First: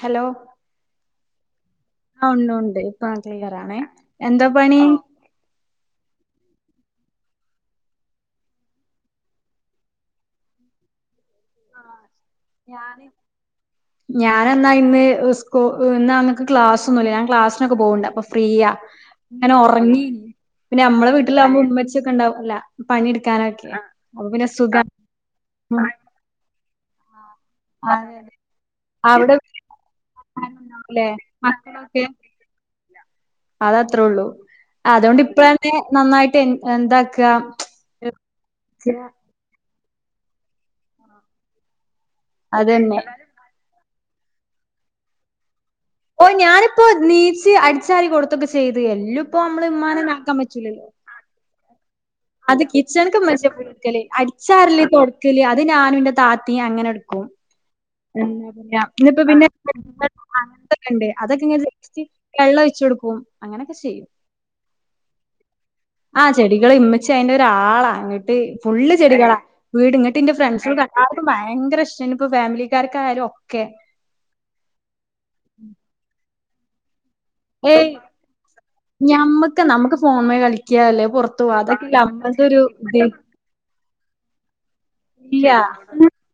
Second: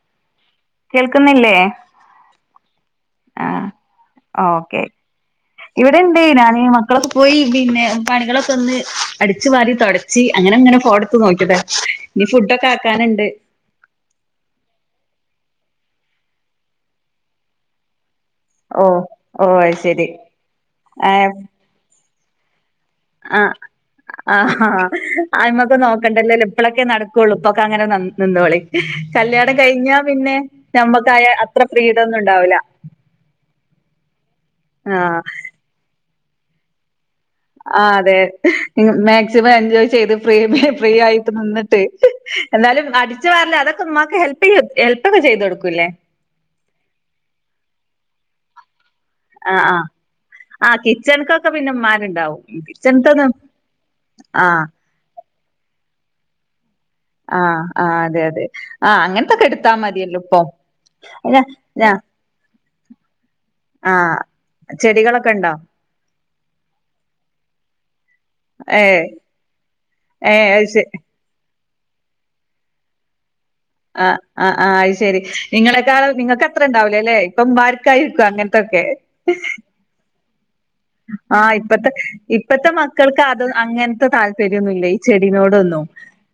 Hello കേൾക്കുന്നില്ലേ ആ ഉണ്ട് ഉണ്ട് ഇപ്പൊ ക്ലിയറാണേ എന്താ പണി? ഓക്കെ ഇവിടെണ്ട് ഞാന് മ മക്കളൊക്കെ പോയി പിന്നെ പണികളൊക്കെ ഒന്ന് അടിച്ചു വാരി തൊടച്ച് അങ്ങനെ അങ്ങനെ പോണ്. നോയിക്കട്ടെ ആ ഇനി ഫുഡൊക്കെ ഞാന് ആക്കാനുണ്ട്. ഞാനെന്നാ ഇന്ന് സ്കൂ ഇന്ന്നങ്ങക്ക് ക്ലാസൊന്നുല്ല ഞാൻ ക്ലാസിനൊക്കെ പോക്ണ്ട്. അപ്പൊ പ്രിയ ഓ ഓ അങ്ങനെ അത് ഒറങ്ങി ശരി പിന്നെ നമ്മളെ ഏ വീട്ടിലാവുമ്പോ ഉമ്മച്ചിക്കെ ഉണ്ടാവുല്ലേ. ആ ആ ആ ആമക്ക് ഉം. നോക്കണ്ട. അല്ലെങ്കിലും ഇപ്പളൊക്കെ നടക്കുള്ളൂ. ഇപ്പൊക്കെങ്ങനെ അതെ അതെ നിന്നോളി അവിടെ കല്യാണം കഴിഞ്ഞാ പിന്നെ ണ്ടാവുല്ലേ നമ്മക്കായ അത്ര ഫ്രീഡൊന്നും ഉണ്ടാവൂല. അതത്രള്ളൂ അതുകൊണ്ട് ആഹ് ഇപ്പഴന്നെ നന്നായിട്ട് എന്താ ആ അതെ മാക്സിമം എൻജോയ് ചെയ്ത് ഫ്രീ ഫ്രീ ആയിട്ട് നിന്നിട്ട് എന്നാലും അതന്നെ അടിച്ച് വാരല് അതൊക്കെ ഉമമാക്ക് ഹെൽപ് ചെയ് ഹെൽപ്പൊക്കെ ചെയ്തു കൊടുക്കൂല്ലേ? ഓ ഞാനിപ്പോ നീച്ച് അടിച്ചാരി കൊടുത്തൊക്കെ ചെയ്ത്. എല്ലു പ്പോ നമ്മള് ഇമ്മാ നക്കാൻ പറ്റൂലല്ലോ. വിന്നം മാറിണ്ട് അത് കിച്ചണ്ക്ക മച്ചിക്കല്. ആഹ് അടിച്ചാരലാ തൊടക്കല് അത് ഞാനും ന്റെ താത്തി അങ്ങനെ എ ആ എന്താ പറയാ ഇപ്പോ പിന്നെ അങ്ങൊക്കെ മതിയല്ലോ ഇപ്പൊ [unintelligible] ഉണ്ട് അല്ല അതൊക്കെ ഇങ്ങനെ ഞാ വെള്ളൊഴി ച്ചൊടുക്കും അങ്ങനെക്കെ ചെയ്യും. ആഹ് ചെടികളൊക്കെ ഇണ്ടോ? ആഹ് ചെടികൾ ഇമ്മിച്ച് അയിന്റെ ഒരാളാ. ങ്ങിട്ട് ഫുള്ള് ഏഹ് ചെടികളാ വീട് ഇങ്ങിട്ട് എന്റെ ഏഹ് അത് ഫ്രണ്ട്സേ ശെ ആ ഭയങ്കര ഇഷ്ടാ ഇപ്പൊ ഫാമിലിക്കാർക്കായാലോ ആ ആ ആ അത് ശെരി നിങ്ങളെക്കാള് നിങ്ങൾക്ക്ത്ര ഉണ്ടാവലേ അല്ലേ ഇപ്പം ഏയ് മർക്കായിക്കും അങ്ങന്ത്തൊക്കെ ഞമ്മക്ക് നമുക്ക് ഫോണ്മ്മെ കളിക്കാ അല്ലേ പൊറത്ത് ആഹ പോവാ ഇപ്പത്തെ അതൊക്കെല്ലേ നമ്മളതൊരു ഇപ്പത്തെ ഇത്. മക്കൾക്ക് അത് അങ്ങനത്തെ താല്ര്ം ഈ ഇല്ല ചെടിനോടൊന്നും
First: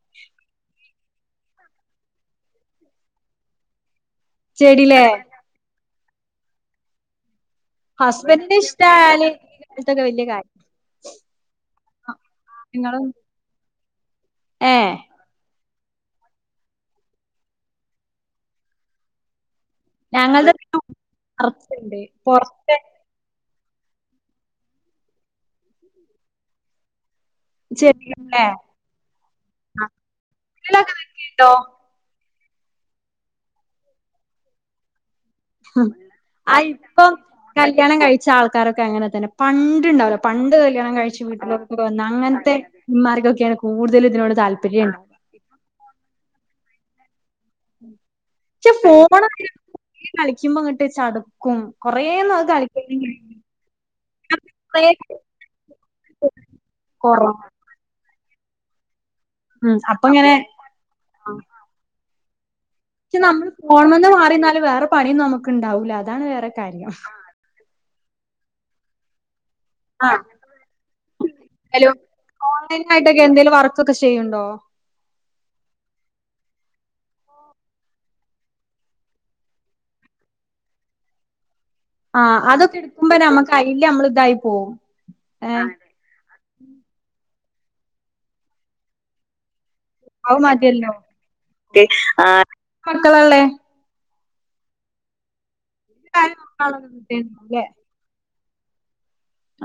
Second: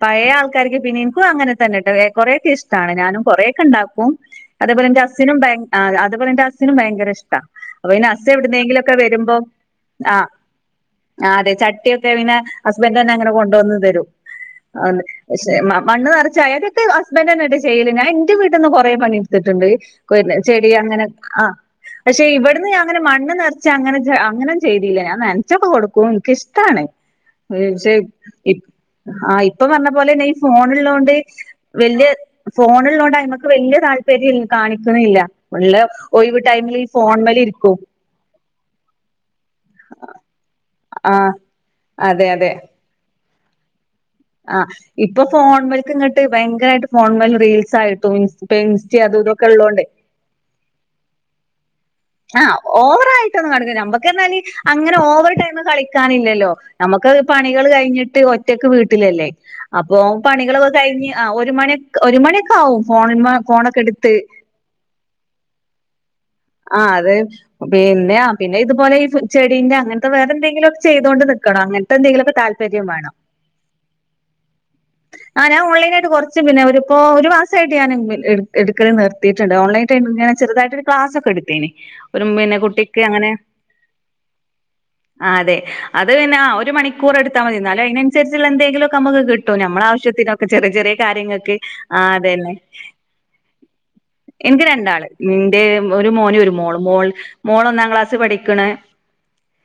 പയേ ആൾ ക്കാര്ക്ക് പിന്നീം ഇൻക്കും അങ്ങനെ തന്നെ ട്ടോ വേ കൊറേക്കെ ഇഷ്ടാണ് ഞാനും കൊറേക്കെണ്ടാക്കും. അതേപോലെ ഇന്റെ ചെടിലേ അസിനും ഭയ അതേ പോലെ ഇന്റെ അസിനും ഭയങ്കര ഇഷ്ടാ അപ്പൊ പിന്നെ അസ് എവി ഹസ്ബൻഡിന് ട്ന്നേങ്കിലെക്കെ ഇഷ്ടായാല് വരുമ്പോ ഈ കാലത്തൊക്കെ ആ വല്യ കാര്യം ആ അതെ ചട്ടിയൊ ക്കെ പിന്നെ നിങ്ങളും ഹസ്ബൻഡന്നെ അങ്ങനെ കൊണ്ടുവന്ന് തരും. ഏ അതെ പക്ഷെ മണ്ണ് നെറച്ച് അയതൊക്കെ ഹസ്ബൻറ് തന്നോട്ടൊ ചെയ്യല് ഞാൻ ഇന്റെ വീട്ട്ന്ന് കൊറേ പണിട്ത്തിട്ട്ണ്ട്. കൊര് ഞങ്ങൾത് ചെടി അങ്ങനെ ആ നറച്ച്ണ്ട് പക്ഷെ ഇവിട്ന്ന് പൊറത്ത് അങ്ങനെ മണ്ണ് നെർ ച്ച് അങ്ങനെ അങ്ങനൊം ചെയ്തീല്ല്യ ഞാൻ നനച്ചൊക്കെ കൊടുക്കും ഇൻക്കിഷ്ടാണ്. [unintelligible] ചെടികളല്ലേ ഇപ് ആഹ് ഇപ്പ പറഞ്ഞ പോലെന്നെ ഈ വീട്ടിലൊക്കെ ഫോണ്ള്ളോണ്ട് വെക്കണ്ടോ വല്യേ ഫോണ്ള്ളോണ്ട് അ്യ്മക്ക് വല്ല്യേ താല്പര്യം കാണിക്ക്ണ്ല്ല. ഉള്ള ഒഴിവ് ടൈമില് ഈ ഫോൺമലിരിക്കും ക്കാരൊക്കെ അങ്ങനെ തന്നെ പണ്ട് ഇണ്ടാവൊല്ലോ പണ്ട് കല്യാണം ആ കഴിച്ച് വീട്ടിലൊട്ട്ക്കെ വന്ന അങ്ങൻത്തെ ഉമ്മാര്കൊക് ഏണ് കൂടു ആഹ് ഇപ്പൊ ഫോൺൽക്ക്ങ്ങട്ട് ഭയങ്കരായിട്ട് ഫോൺമല് റീൽസ് ആയിട്ടും പക്ഷെ ഇപ്പൻസ്റ്റി അതു ഫോണ് തൊക്കെ ഇള്ളോണ്ടേ കളിക്കുമ്പോ ഇങ്ങട്ട് ചടുക്കും കൊറേ നാൾ ആഹ് കളിക്കണെങ്കി ഓവറയിട്ടൊന്നും കണൂല ഞമ്മക്ക് അർഞ്ഞാല് കൊറേ അങ്ങനെ ഓവർ ടൈമ് കളിക്കാനില്ലല്ലോ നമ ക്ക് കൊറ പണികൾ കഴിഞ്ഞിട്ട് ഒ റ്റക്ക് വീട്ടിലല്ലേ. ഉം അപ്പൊ അപ്പ ഇങ്ങനെ പണികളൊക്കെ കഴിഞ്ഞ് ആ ഒരു മണി ഒരു മണി ക്ക് നമ്മള് ഫോൺമെന്ന് മാറിന്നാലും വേറെ പണിയൊന്നും നമുക്ക് ഉണ്ടാവൂല. അതാണ് വേറെ കാ ആ അതെ പിന്നെ പിന്നെ ഇതുപോലെ ഈ ഫ് ചെടീന്റെ അങ്ങനത്തെ ആഹ് വേറെന്തെങ്കിലൊക്കെ ചെയ്തോണ്ട് നിക്കണം. ഹലോ അങ്ങനത്തെന്തേങ്കിലൊക്കെ ഓൺലൈൻ താല്പര്യം വേണം. ആയിട്ടൊക്കെ എന്തേലും വർക്കൊക്കെ ചെയ്യ്ണ്ടോ ആ ഞാൻ ഓൺലൈനായിട്ട് കൊറച്ച് പിന്നെ ഒര് പ്പൊ ഒരു മാസായിട്ട് ഞാൻ എടുക്കൽ നിർത്തീട്ട്ണ്ട്. ഓൺലൈൻ ടൈമ് ഇങ്ങെന ചെറതായിട്ടൊരു ക്ലാസ് ഒക്കെ എടുത്തീന്. ആ അതൊക്കെ എടുക്കുമ്പ നമ്മക്കയില് നമ്മൾ ഇതായി പോവും. ആ അതെ ഏഹ് അത് പിന്നെ ഒരു മണിക്കൂർ എടുത്താമതി ഇന്നാലും അയിനനുസരിച്ചുള്ള എന്തെങ്കിലൊക്കെ നമുക്ക് കിട്ടും ഞ മ്മളെ അത് ആവശ്യത്തിനൊക്കെ ചെറ്യ മതിയല്ലോ ചെറ്യ കാര്യങ്ങക്ക് ആ അതെന്നെ. മക്കളാള്ളേ എൻക്ക് രണ്ടാള്. ഇന്റെ ഒരു മോനും ഒരു മോളും മോൾ മോൾ ഒന്നാം ക്ലാസ് പഠി ക്ക്ണ്‌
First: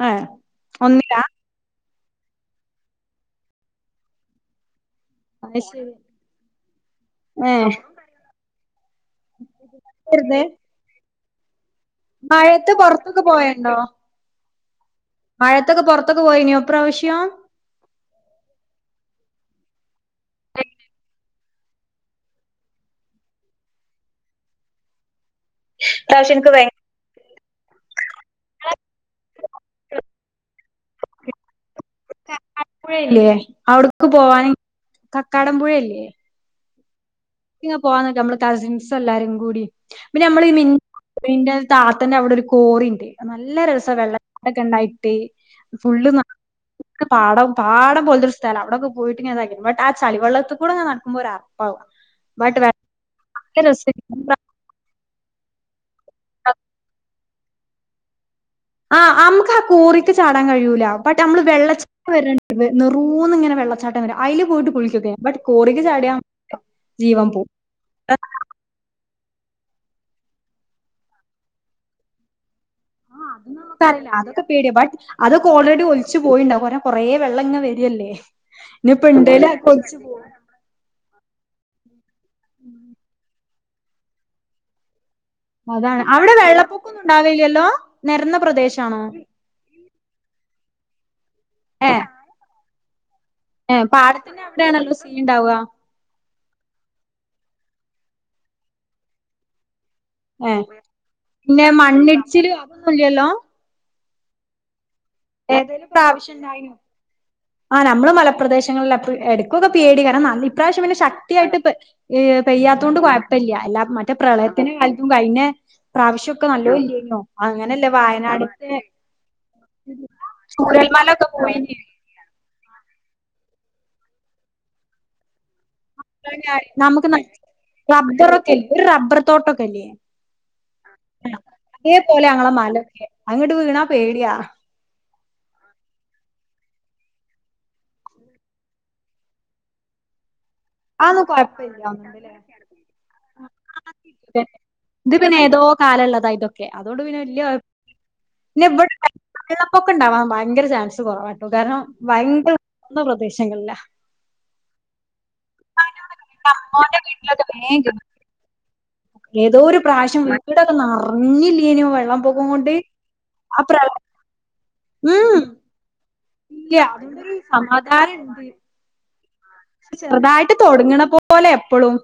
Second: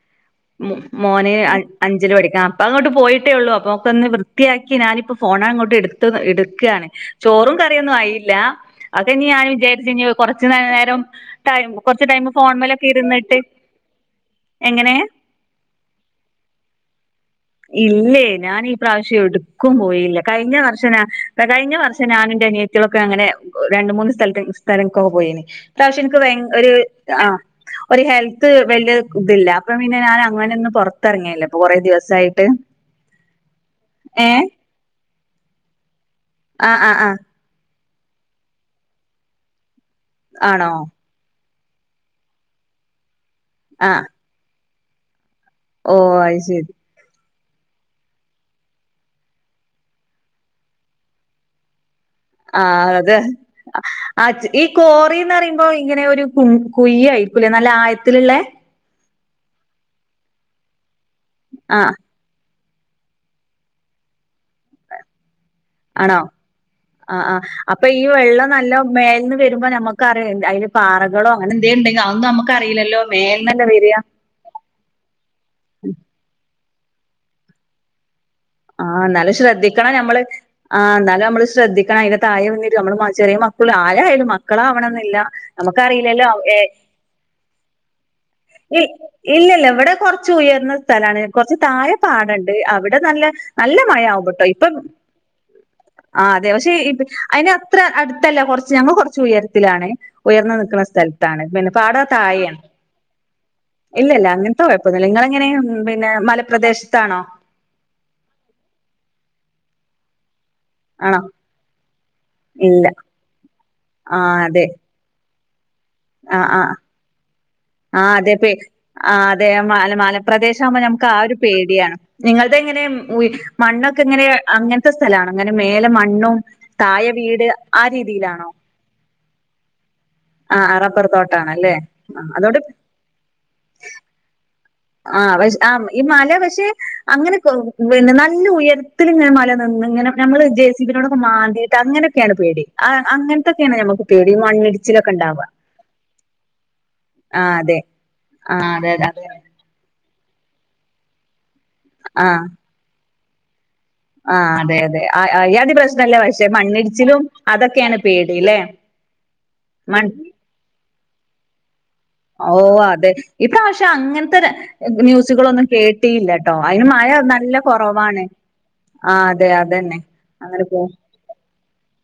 ഏഹ് മൊ ഒന്നിലാ മോന് അ അഞ്ചില് പഠിക്ക അപ്പ അങ്ങോട്ട് പോയിട്ടേ ഉള്ളൂ അപ്പൊക്കെ ഒന്ന് വൃത്തിയാക്കി ഞാന് പ്പൊ അത് ഫോണങ്ങോട്ട് ശരി എടുത്ത് എടുക്കാണ് ചോറും ഏഹ് കറിയൊന്നും ആയില്ലാ അതെ ഇനി ഞാൻ വിചാരിച്ച് ഇനി വെറുതെ കുറച്ച് നേരം ടൈം കൊറച്ച് ടൈമ് മഴയത്ത് ഫോൺമലൊക്കെ പൊറത്തൊക്കെ ഇരുന്നിട്ട് പോയണ്ടോ എങ്ങനെ മഴത്തൊക്കെ പുറത്തൊക്കെ പോയിന്യോ ഇപ്രാവശ്യം? ഇല്ലേ ഞാൻ ഈ പ്രാവശ്യം എവ്ടുക്കും പോയീല്ല. കഴിഞ്ഞ വർഷ ഞാ കഴിഞ്ഞ വർഷം ഞാന് അനിയത്തിയോളെക്കെ അങ്ങനെ രണ്ട് മൂന്ന് സ്ഥലത്ത് സ്ഥലക്കൊക്കെ പോയിന് ഇപ്രാവശ്യം ഇൻക്ക് ഭയ ഒരു ആ ഒരു ഹെൽത്ത് വല്ല്യ ഇതില്ല അപ്പൊ പിന്നെ ഞാൻ അങ്ങനെ ഒന്നും പൊറത്തറങ്ങല് ല്ല ഇപ്പൊ കൊറേ ദിവസായി [unintelligible] പുഴല്യേ അവിട്ക്ക് ഏഹ് പോവാന് കക്കാടം പുഴല്യേ ആഹ് ആ ആ [unintelligible] പോവാന്ന്ക്ക നമ്മൾ കസിൻസ് എല്ലാരും കൂടി പിന്നെ നമ്മള് ഈ ആണോ [unintelligible] താത്തന്റെ അവടെ ഒരു കോറിണ്ട് നല്ല രസാ ആഹ് വെള്ള [unintelligible] ഇണ്ടായിട്ട് ഓ ഫുള്ള് അത് ശരി [unintelligible] പാടം പാടം പോലത്തൊരു സ്ഥലാ അവിടൊക്കെ പോയിട്ട്ങ്ങനെതാക്കി ബട്ട് ആ ചളിവെള്ളത്ത്ക്കൂടെങ്ങന നടക്കുമ്പോ ഒരറപ്പാവ ആ അതെ ആ ച് ഈ കോറീന്നറിമ്പോ ഇങ്ങനെ ഒരു കുൺ കുയ്യ് ആയ്ര്ക്കു ലേ നല്ല ആയത്തില്ള്ളെ? ആഹ് അംക്ക് ആ കോറീക്ക് ചാടാൻ കഴിയൂല ബട്ട് നമ്മള് വെള്ള ആഹ് [unintelligible] വര് നെറൂന്ന് ഇങ്ങനെ വെള്ളച്ചാട്ടം വര അയില് പോയിട്ട് കുളിക്ക്യൊക്കെ ബട്ട് കോറിക്ക് ചാടിയാ ആണോ ആ ജീവൻ ആ പോവും അപ്പൊ ഈ വെള്ളം നല്ല മേൽന്ന് തരുമ്പോ ഞമുക്കറ്യോ അയ്‌ല് പാറകളോ അങ്ങനെ എന്തേൻണ്ടേൽ ഔന്നു അമ്മക്ക ആഹ് അതൊന്നും നമുക്കറീല അതൊക്കെ പേടിയ ബട്ട് അതൊക്കെ ഓൾറെഡി ഒലിച്ച് പോയിണ്ടാവും ഒരം കൊറേ വെള്ളം ഇങ്ങ വരല്ലേ ആ ഇനിയിപ്പോ ന്നാലും ഇണ്ടേല് അതൊക്കെ ശ്രദ്ധിക്കണം ഒലിച്ചു പോവും ഞമ്മള്. ആ ന്നാലും അമ്മള് ശ്രദ്ധിക്കണം. അയ്ൻ്റെ തായെ വന്നിട്ട് നമ്മളെ മ ചെറ്യേ മ ക്കള് ആരായാലും മക്കളാവണന്നില്ല. അതാണ് നമുക്കറിയില്ലല്ലോ അവിടെ എ വെള്ളപ്പൊക്കൊന്നും ഉണ്ടാവില്ലല്ലോ നെരന്ന പ്രദേശാണോ ഇല്ലല്ല ഇവിടെ കൊർച്ച് ഉയർന്ന സ്ഥലാണ്, കൊറച്ച് ഏഹ് താഴെപ്പാടണ്ട് അവിടെ നല്ല നല്ല ഏഹ് പാടത്തിന്റെ മഴയാവ്ട്ടോ ഇപ്പം അവിടെയാണല്ലോ സീൻ ഇണ്ടാവാ ആ അതെ പക്ഷെ ഇത് അയ്നത്ര അടുത്തല്ല കൊർച്ച് ഞങ്ങൾ കൊർച്ച് ഉയരത്തിലാണ് ഉയർന്നു ഏഹ് നിക്ക്ണ സ്ഥൽത്താണ്. പിന്നെ പാടം മണ്ണിടിച്ചില് താഴേയാണ്. അതൊന്നും ഇല്ലല്ലോ ഇല്ല ഇല്ല അങ്ങൻത്തെ കുഴ പ്പൊന്നുല്ല. ങ്ങണെങ്ങനെ ഏതേലും പിന്നെ പ്രാവശ്യം ഇണ്ടായിനോ മലപ്രദേശത്താണോ? ഞങ്ങളല്ല പ്പ് എടുക്കൊക്കെ പേടിയേക്കാരം നല്ല ഇപ്രാവിശ്യം പിന്നെ ആണോ ശക്തിയായിട്ട് പെ ഇല്ല പെയ്യാത്തോണ്ട് കൊഴപ്പല്യ, എല്ലാ മറ്റേ പ്രളയത്തിൻ്റെ കാലത്തും കഴിഞ്ഞെ ആആ അങ്ങനല്ലേ ആ അതെ പ്പേ.. വയനാട്ത്തെ ആ അതെ ആ മാല മാല പ്രദേശം ആവുമ്പോ നമുക്ക് ആ ചൂരൽമലൊക്കെ ഒരു പോയിന് പേടിയാണ്. നിങ്ങൾത് എങ്ങനെയെ ഉയ് മണ്ണൊക്കെ എങ്ങനെ അങ്ങൻത്തെ സ്ഥല അങ്ങനെ മേലെ മണ്ണും നമുക്ക് താഴെ വീട് ആ രീതിയിലാണോ? തോട്ടൊക്കല്യേ ആഹ് റബ്ബർ ആ തോട്ടാണല്ലേ അതേപോലെ ആഹ് ങ്ങളെ അതോണ്ട് മലെക്ക്ണ. അങ്ങട്ട് വീണാ പേടിയാ ആഹ് പഷ് ആ ഈ മലവെച് ച്ച് അങ്ങനെ പിന്നെ നല്ല ഉയരത്തില്ങ്ങനെ മല നിന്ന് ഇങ്ങനെ നമ്മള് ജേസിബിനോടൊക്കെ അതൊന്നും മാന്തിട്ട് കൊഴപ്പില്ലന്നുണ്ടല്ലേ അങ്ങനൊക്കേണ് പേടി, അ അങ്ങൻത്തൊക്കേണ് നമ്മക്ക് പേടി. മണ്ണിടിച്ചിലൊക്കെണ്ടാവുക തോകാലള്ളത ഇതൊക്കെ, അതോണ്ട് പിന്നെ വല്യ അതെ ആഹ് അതെ അതെ കൊഴപ്പം [inaudible] ഉണ്ടാവാൻ ഭയങ്കര ചാൻസ് കുറവാ ട്ടൊ. കാരണം ഭയങ്കര [unintelligible] പ്രദേശങ്ങളില ആ അതെ അതെയ ആ അയ്യാതി പ്രശ്നല്ല. പക്ഷെ അമ്മോന്റെ മണ്ണിടിച്ചിലും വീട്ടിലൊക്കെ വേഗം അതൊക്കേണ് കേറും പേടി ല്ലേ... ഏതോ ഒരു പ്രാവശ്യം വീടൊക്കെ നർർഞ്ഞില്ലേന്യോ വെ ഓ അതെ ഇപ്രാവിശ്യം അങ്ങൻത്തെ ഉം ന്യൂസുകളൊന്നും കേ ട്ടില്ലട്ടോ. ഇല്ല അയ്ന് മഴ അതുകൊണ്ടൊരു നല്ല കൊറവാണ് ചെർതായിട്ട് തൊട്ങ്ങ്ണ പോലെ എപ്പളും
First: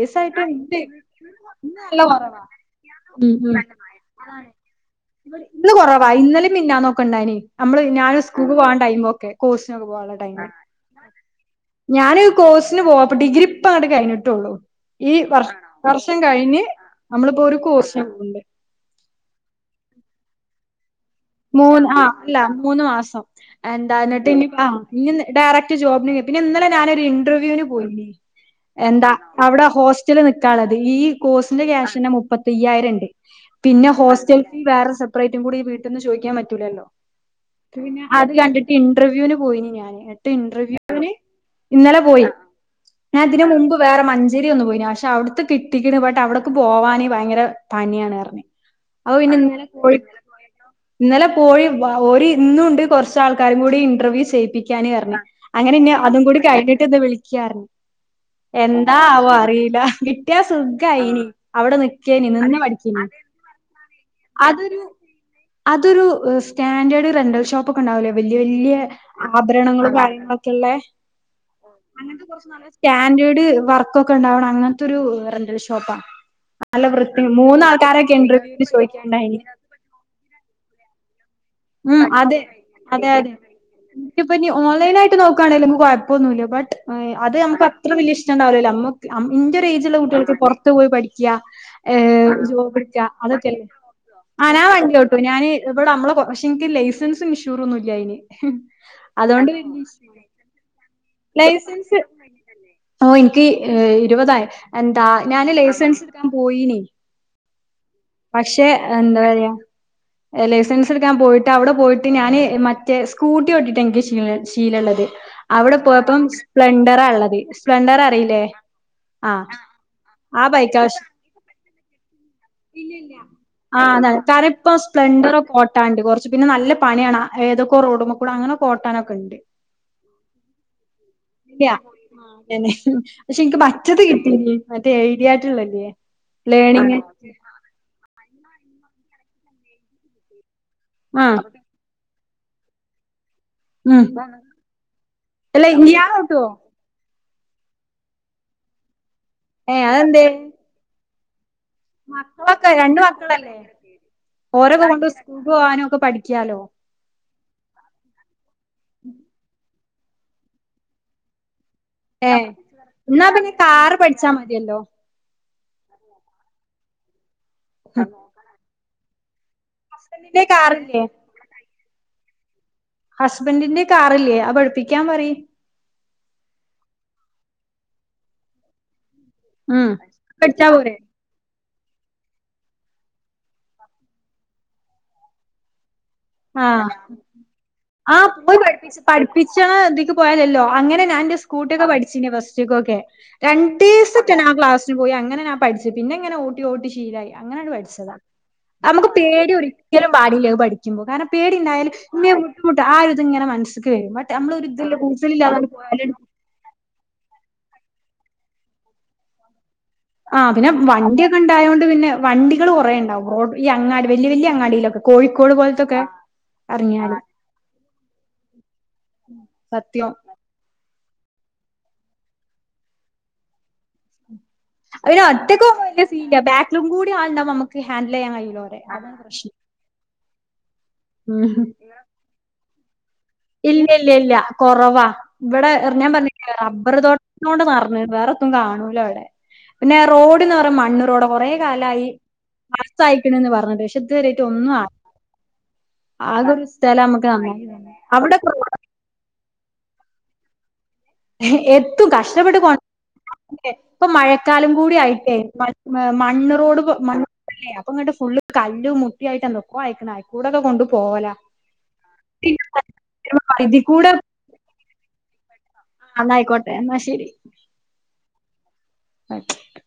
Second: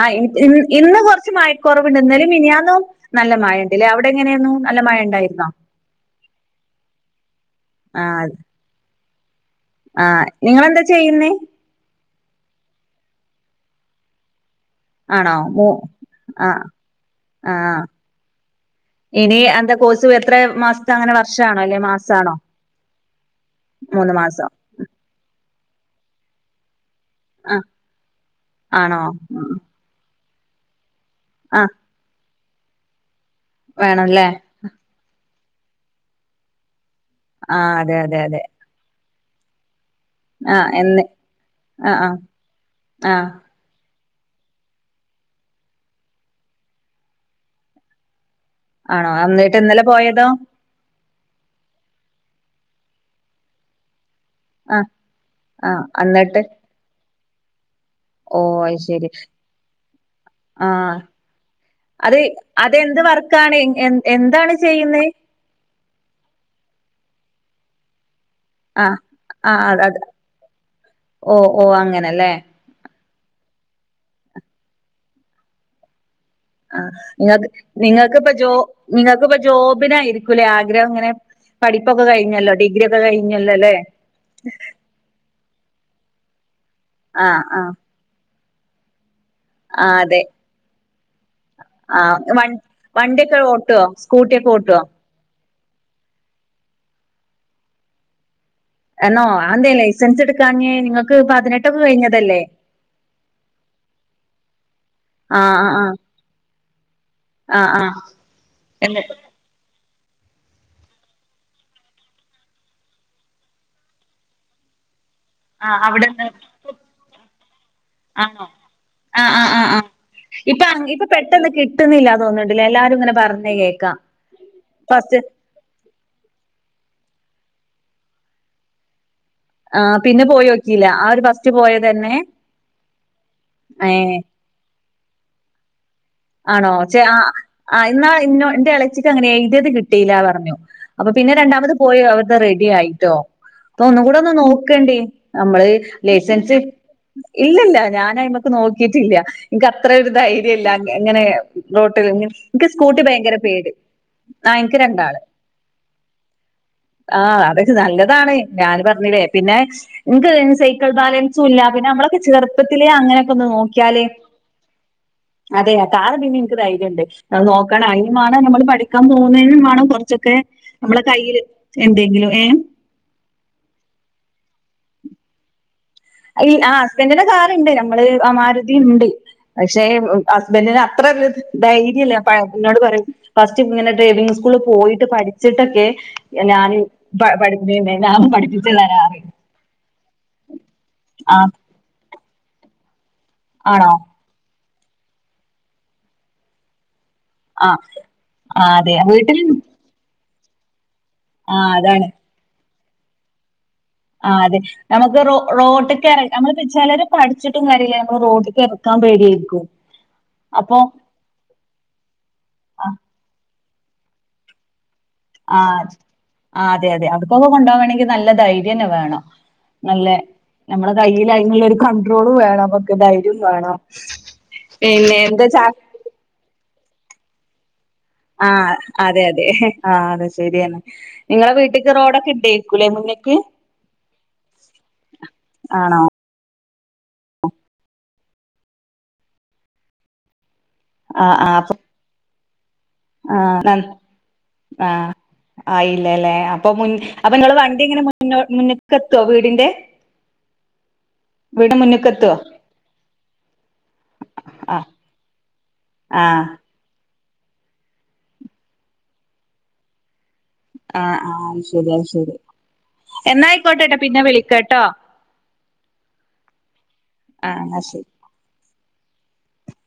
ആഹ് ഇന്ന് ഇണ്ട്. ഇന്ന് കുറച്ച് ഇന്ന് മഴക്കുറവുണ്ട് നല്ല ഇന്നലിം കൊറവാ മിനിയാന്നും നല്ല മഴണ്ട്ല്ലേ അവിടെ എങ്ങനെയായിരുന്നു [inaudible] നല്ല മഴ ഉണ്ടായിരുന്നോ ഇന്ന് കൊറവാ ഇന്നല്യും മിഞ്ഞാന്നൊക്കെണ്ടായിനി. നമ്മള് ഞാന് സ്കൂക്ക് പോകാൻ ടൈമ ആ നിങ്ങളന്താ ചെയ്യുന്നേ? ഞാന് കോഴ്സിന് പോവാ. അപ്പ ഡിഗ്രി ഇപ്പഅങ്ങട്ട് കഴിഞ്ഞിട്ടുള്ളൂ ഈ ആണോ വർ മൂ വർഷം കഴിഞ്ഞ് ആഹ് നമ്മളിപ്പോ ഒരു ആഹ് കോഴ്സ്ന് പോണ്ട് ഇനി എന്താ കോഴ്സും എത്രെ മാസ മൂന്ന് ആ അല്ല മൂന്ന് മാസം. എന്ത മൂന്ന് ന്നിട്ട്നി മാസം ആ ന്നി ഡയറക്ട് ക്ക് ജോബ്ന് പിന്നെ ഇന്നലെ ആ ഞാനൊരുന്റർവ്യൂവിന് പോയി. ആണോ എന്താ ഉം. അവിടെ ഹോസ്റ്റൽ നി താണ്. ഈ ആ കോഴ്സിന്റെ ക്യാഷന്നെ മുപ്പത്തയ്യായിരംണ്ട്. പിന്നെ വേണംല്ലേ ഹോസ്റ്റൽ ഫീ വേറെ സെപ്പറേറ്റ് കൂടി വീട്ട്ന്ന് ചോയ്ക്യാൻ പറ്റൂലല്ലോ. ആ അതെ പിന്നെ അതെ അത് അതെ കണ്ടിട്ട് ഇന്റർവ്യൂവിന് പോയിന് ഞാന് ന്നിട്ട് ആ എന്ന് ഇന്റർവ്യൂന് ആ ഇന്നലെ ആ പോയി. ആ ഞാതിന് മുമ്പ് വേറെ മഞ്ചേരി ഒന്ന് പോയിനി. പക്ഷെ അവിടുത്ത് കിട്ടിക്ക്ണ്. ബട്ട് അവിടക്ക് പോവാന് ഭയങ്കര പനിയാണർ ഞ്ഞ് ആണോ എന്നിട്ട് അപ്പോപിന്നെഇന്നലെ ഇന്നലെ പോയി [inaudible] പോയതോ ഇന്നലെ പോയി വാ ഓര് ഇന്നുംണ്ട് കുറച്ചാൾക്കാരും കൂടി ഇന്റർവ്യൂ ചെ ആ ചെയ്യിപ്പിക്കാന്ർഞ്ഞ. ആ അങ്ങനെ ഇന്ന അതും കൂടി എന്നിട്ട് കഴിഞ്ഞിട്ട് ഇന്ന് വിളിക്യാർഞ്ഞ് ഓ അത് എന്താ ശരി ആവോ, അറീല. കിട്ട്യ ആ സുഖായി നി. അവിടെ നിക്കേനി. നിന്ന് പഠിക്ക എന്ത് വർക്കാണ് എൻ എന്താണ് ചെയ്യുന്നത്? അതൊരു സ്റ്റാൻഡേർഡ് റെന്റൽ ഷോപ്പ് ഒക്കെ ഉണ്ടാവൂലേ.. വല്യ വല്യ ആ ആ അത് ആഭരണങ്ങളും അത് കാര്യങ്ങളൊക്കെള്ള ഓ ഓ അങ്ങനത്തെ അങ്ങനെല്ലേ കുറച്ച് നല്ല സ്റ്റാൻഡേർഡ് വർക്കൊക്കെ ഉണ്ടാവണം അങ്ങനത്തെൊ ഒരു റെന്റലി ഷോപ്പാ ആ നല്ല വൃത്തി നിങ്ങക്ക് മൂന്നാൾക്കാരൊക്കെ നിങ്ങൾക്കിപ്പ ജോ ഇന്റർവ്യൂവിന് നിങ്ങൾക്കിപ്പ ചോദിക്കാണ്ടായിനി. ജോബിനായിരിക്കൂല്ലേ ആഗ്രഹം ഇങ്ങനെ പഠിപ്പൊക്കെ കഴിഞ്ഞല്ലോ. ഡിഗ്രിയൊക്കെ കഴിഞ്ഞല്ലോല്ലേ? ഇക്ക്പ്പൊഞ്ഞിഇനി ഓൺലൈൻ ആയിട്ട് നോക്കാണെങ്കിലും ഇൻക് കൊഴപ്പൊന്നുല്ല. ബട്ട് ആ അത് ആ നമുക്ക് അത്ര വലിയഇഷ് ഇഷ്ടം ഉണ്ടാവുലാ അമ്മു ഇന്റെറ ഒരു ആ ഏജുള്ള അതെ കുട്ടികൾക്ക് പുറത്തു പോയി പഠിക ആ വ ജോബ് എടുക വണ്ടിയൊക്കെ അതൊക്കെയല്ലേ ഓട്ടുവോ സ്കൂട്ടിയൊക്കെ ഓട്ടുവോ ആവണ്ടി ഓട്ടു ഞാന് ഇവിടെ നമ്മളെ കൊറച്ച ഇക്ക് ലൈസൻസും ഇൻഷൂർൊന്നും ഇല്ല അതിന് എന്നോ അതൊണ്ട് അതെന്തേ ലൈസൻസ് എടുക്കാഞ്ഞേ നിങ്ങൾക്ക് പതിനെട്ടൊക്കെ ലൈസൻസ് കഴിഞ്ഞതല്ലേ ഓ എനിക്ക് ഇരുപതായി എന്താ ഞാന് ആഹ് ആഹ് ലൈസൻസ് എടുക്കാൻ പോയിണ് ആഹ് ആഹ് ആഹ് പക്ഷെ എന്ന് എന്താ പറയാ ലൈസൻസ് എടുക്കാൻ പോയിട്ട് അവിടെ പോയിട്ട് ഞാന് മറ്റേ സ്കൂട്ടിഓട്ടിട്ട് എനിക്ക് ശീലമുള്ളത് അവിടെ ആഹ് അവിടെന്ന് പോയപ്പോസ്പ്ലെണ്ടറ ഉള്ളത് സ്പ്ലെഡർ അറിയില്ലേ ആണോ ആ ആഹ് ആഹ് ആഹ് ആഹ് ആ ഇപ്പൊ അങ് ഇപ്പൊ ബൈക്കാവശ്യം പെട്ടെന്ന് കിട്ടുന്നില്ല തോന്നുന്നുണ്ടല്ലേ എല്ലാരും ഇങ്ങനെ പറഞ്ഞ ആ കേൾക്കാം കറിപ്പ സ്പ്ല ഫസ്റ്റ് ഉണ്ട കോട്ടാൽ ഉണ്ട് കുറച്ച് പിന്നെ നല്ല പണിയാണ് ഏതൊക്കെ റോഡു ഒക്കെ കൂടെ അങ്ങനെ ഓട്ടാനൊക്കെ ഉണ്ട് ആ പിന്നെ പോയി നോക്കില്ല ആര് ഫസ്റ്റ് പോയത് തന്നെ തന്നെ പക്ഷെ എനിക്ക് പച്ചത് കിട്ടീ മറ്റേ എഴുതിയായിട്ടുള്ളല്ലേ ലേണിങ് ആണോേ ആ ആ എന്നാ ഇന്ന എന്റെ ഇളച്ചിക്ക് അങ്ങനെ എഴുതിയത് കിട്ടിയില്ല പറഞ്ഞു അപ്പൊ പിന്നെ ആഹ് രണ്ടാമത് പോയി അവവിടുടെ റെഡി ആയിട്ടോ അപ്പൊ ഒന്ന് ഉം കൂടെ ഒന്ന് നോക്കണ്ടി അല്ല നമ്മള് ഇയാളോട്ടുവോ ലൈസൻസ് ഇല്ലല്ല ഞാനായി്മക്ക് നോക്കിട്ടില്ല എനിക്ക് ഏഹ് അത്രൊ ഒരു അതെന്തേ ധൈര്യം ഇല്ല ഇങ്ങനെ റോട്ടിൽ എനിക്ക് സ്കൂട്ടി ഭയങ്കര പേടി ആ ഇൻക്ക് ഓരക്കെ കൊണ്ട് രണ്ടാള് സ്കൂൾ പോകാനും ഒക്കെ പഠിക്കാലോ ആ അതൊക്കെ നല്ലതാണ് ഞാൻ പറഞ്ഞില്ലേ പിന്നെ ഇന്ക്ക് സൈക്കിൾ ബാലൻസും ഇല്ല പിന്നെ നമ്മളൊക്കെ ഏഹ് ചെറുപ്പത്തിലേ എന്നാ അങ്ങനെയൊക്കെ ഒന്ന് പിന്നെ കാറ് നോക്കിയാലേ പഠിച്ചാ മതിയല്ലോ അതെ അ കാറ് പിന്നെ എനിക്ക് ധൈര്യ ഉണ്ട് നോക്കണോഅയിന് വാണ നമ്മള് പഠിക്കാൻ പോവ ആയിനുവേണം കൊറച്ചൊക്കെ ഹസ്ബൻഡിന്റെ കാറില്ലേ നമ്മളെ കയ്യിൽ എന്തെങ്കിലും ഏ ഹസ്ബൻന്റിന്റെകാറില്ലേ ആ പഠിപ്പിക്കാൻ പറ ഈ ആ ഹസ്ബൻറിന്റെ കാറുണ്ട് നമ്മള്മാരുതി ഉണ്ട് പക്ഷേ ഉം പഠിച്ചാ ഹസ്ബൻഡന് പോരെ അത്രല്ലത് ധൈര്യമല്ലേ പിന്നോട് പറയും ഫസ്റ്റ് ഇങ്ങനെ ഡ്രൈവിംഗ്സ്കൂളിൽ പോയിട്ട് പഠിച്ചിട്ടൊക്കെ ആ ഞാന് പ പഠി ആ ഞാൻ പോയി പഠിപ്പിച്ച് തരാ പഠിപ്പിച്ചു പറയും. പഠിപ്പിച്ച് ണഇതിക്ക് പോയാലല്ലോ അങ്ങനെ ഞാൻന്റെ ആഹ് സ്കൂട്ടി ഒക്കെ പഠി ചിന്നു ഫസ്റ്റ് െക്കെ ആണോ രണ്ടീസം ഓക്കെ ഞാൻ ക്ലാ പോയി അങ്ങനെഞാൻ പഠിച്ചു പിനങ്ങനെ ഓട്ടിഓട്ടി ശീലായി അങ്ങനെയാണ് ആഹ് പഠിച്ചത് ആഹ് അതെ നമുക്ക് വീട്ടിൽ പേടി ഒരിക്കലും പാടില്ല അത് പഠിക്ക കാരണം ആഹ് പേടിണ്ടായാൽഇന്ന് ബുദ്ധിമുട്ട ആ വരും. ബട്ട് ആ അതെ നമ്മളൊരു ഇതില്ല നമുക്ക് കൂസലില്ലാതെ പോയാല് റോഡ്ക്ക് ഇറങ്ങ നമ്മള് ചിലര് പഠി വച്ചിട്ടും കാര്യ ഇല്ല ഞമ്മള് റോഡ്ക്ക് ഇറക്കാൻ പേടിയായിരിക്കും ആ പിന്നെ അപ്പൊ വണ്ടിയെക്കെ ഉണ്ടായതോണ്ട് പിന്നെ വണ്ടികൾ കുറേ ഉണ്ടാവും റോഡ് ഈ അങ്ങാടി വലിയ വലിയ അങ്ങാടിയിലൊക്കെ കോഴിക്കോട് ആ പോലത്തൊക്കെ ആ അതെ അതെ എറങ്ങിയാല് അതക്കൊക്കെ കൊണ്ട വണമെങ്കിൽ നല്ല ധൈര്യം വേണം നല്ല സത്യം. നമ്മളെ കയ്യിൽ അതിനുള്ളൊരു കണ്ട്രോള് വേണം പക്കെ ധൈര്യം വേണം പിന്നെ അയിന്‌ എന്താ ഒറ്റക്ക് ചാ പോവാൻവല്യസീൻ ഇല്ല ബാക്കിലും കൂടി ആള് ഉണ്ടാക്കുമ്പോ ആ അതെ അതെ ആ അതെ ശരിയന്നെ നിങ്ങളെ ഉം വീട്ടിക്ക് റോഡൊക്കെ ഇട്ടെ- കുളി ഒന്നും കഴി ഇല്ല ഇല്ല ഇല്ല കൊറവാ ഇവിടെ ഇർ ആണോ ഞാൻപറഞ്ഞിലെ റബർ തോട്ടം കൊണ്ട്നിറഞ്ഞ് വേറെൊത്തും കാണൂലോ അവിടെ പിന്നെ റോഡ് റോഡ്എന്ന് പറഞമണ്ണ്റോ ആ ആ ഡാകൊറെേ അപ്പൊ കാലമായി പാസയിക്ണു പറഞ്ഞ് പക്ഷേ ഇരുവരായിട്ട് ഒന്നും ആയി ആയില്ല ല്ലേ അപ്പൊ മുൻഇങ്ങൾ നന്നായി വണ്ടി തന്നെ എങ്ങനെ മു അവിടെ മുന്നോ മുന്നക്ക എത്തുവോ വീടിന്റെ വീട് എത്തും മുന്ന്ക്ക് എത്തുവോ കഷ്ടപ്പെട്ട് കോ അതെ ഇപ്പൊ മഴക്കാലം ആ കൂടി ആയിട്ടേ ആ മണ്ണറോട് മണ് അല്ലെ അപ്പൊ ഇങ്ങട്ട് ഫുള് കല് മുട്ടിയ ആയിട്ട്ന്തൊക്ക അയക്കണ കൂടെക്കെ കൊണ്ടു ആ പോവല എന്നായിക്കോട്ടെട്ടോ പിന്നെ വിളിക്കട്ടോ ആഹ എന്നായിക്കോട്ടെ എന്നാ ശരി ആഹ് എന്നാ ശരി അക്ക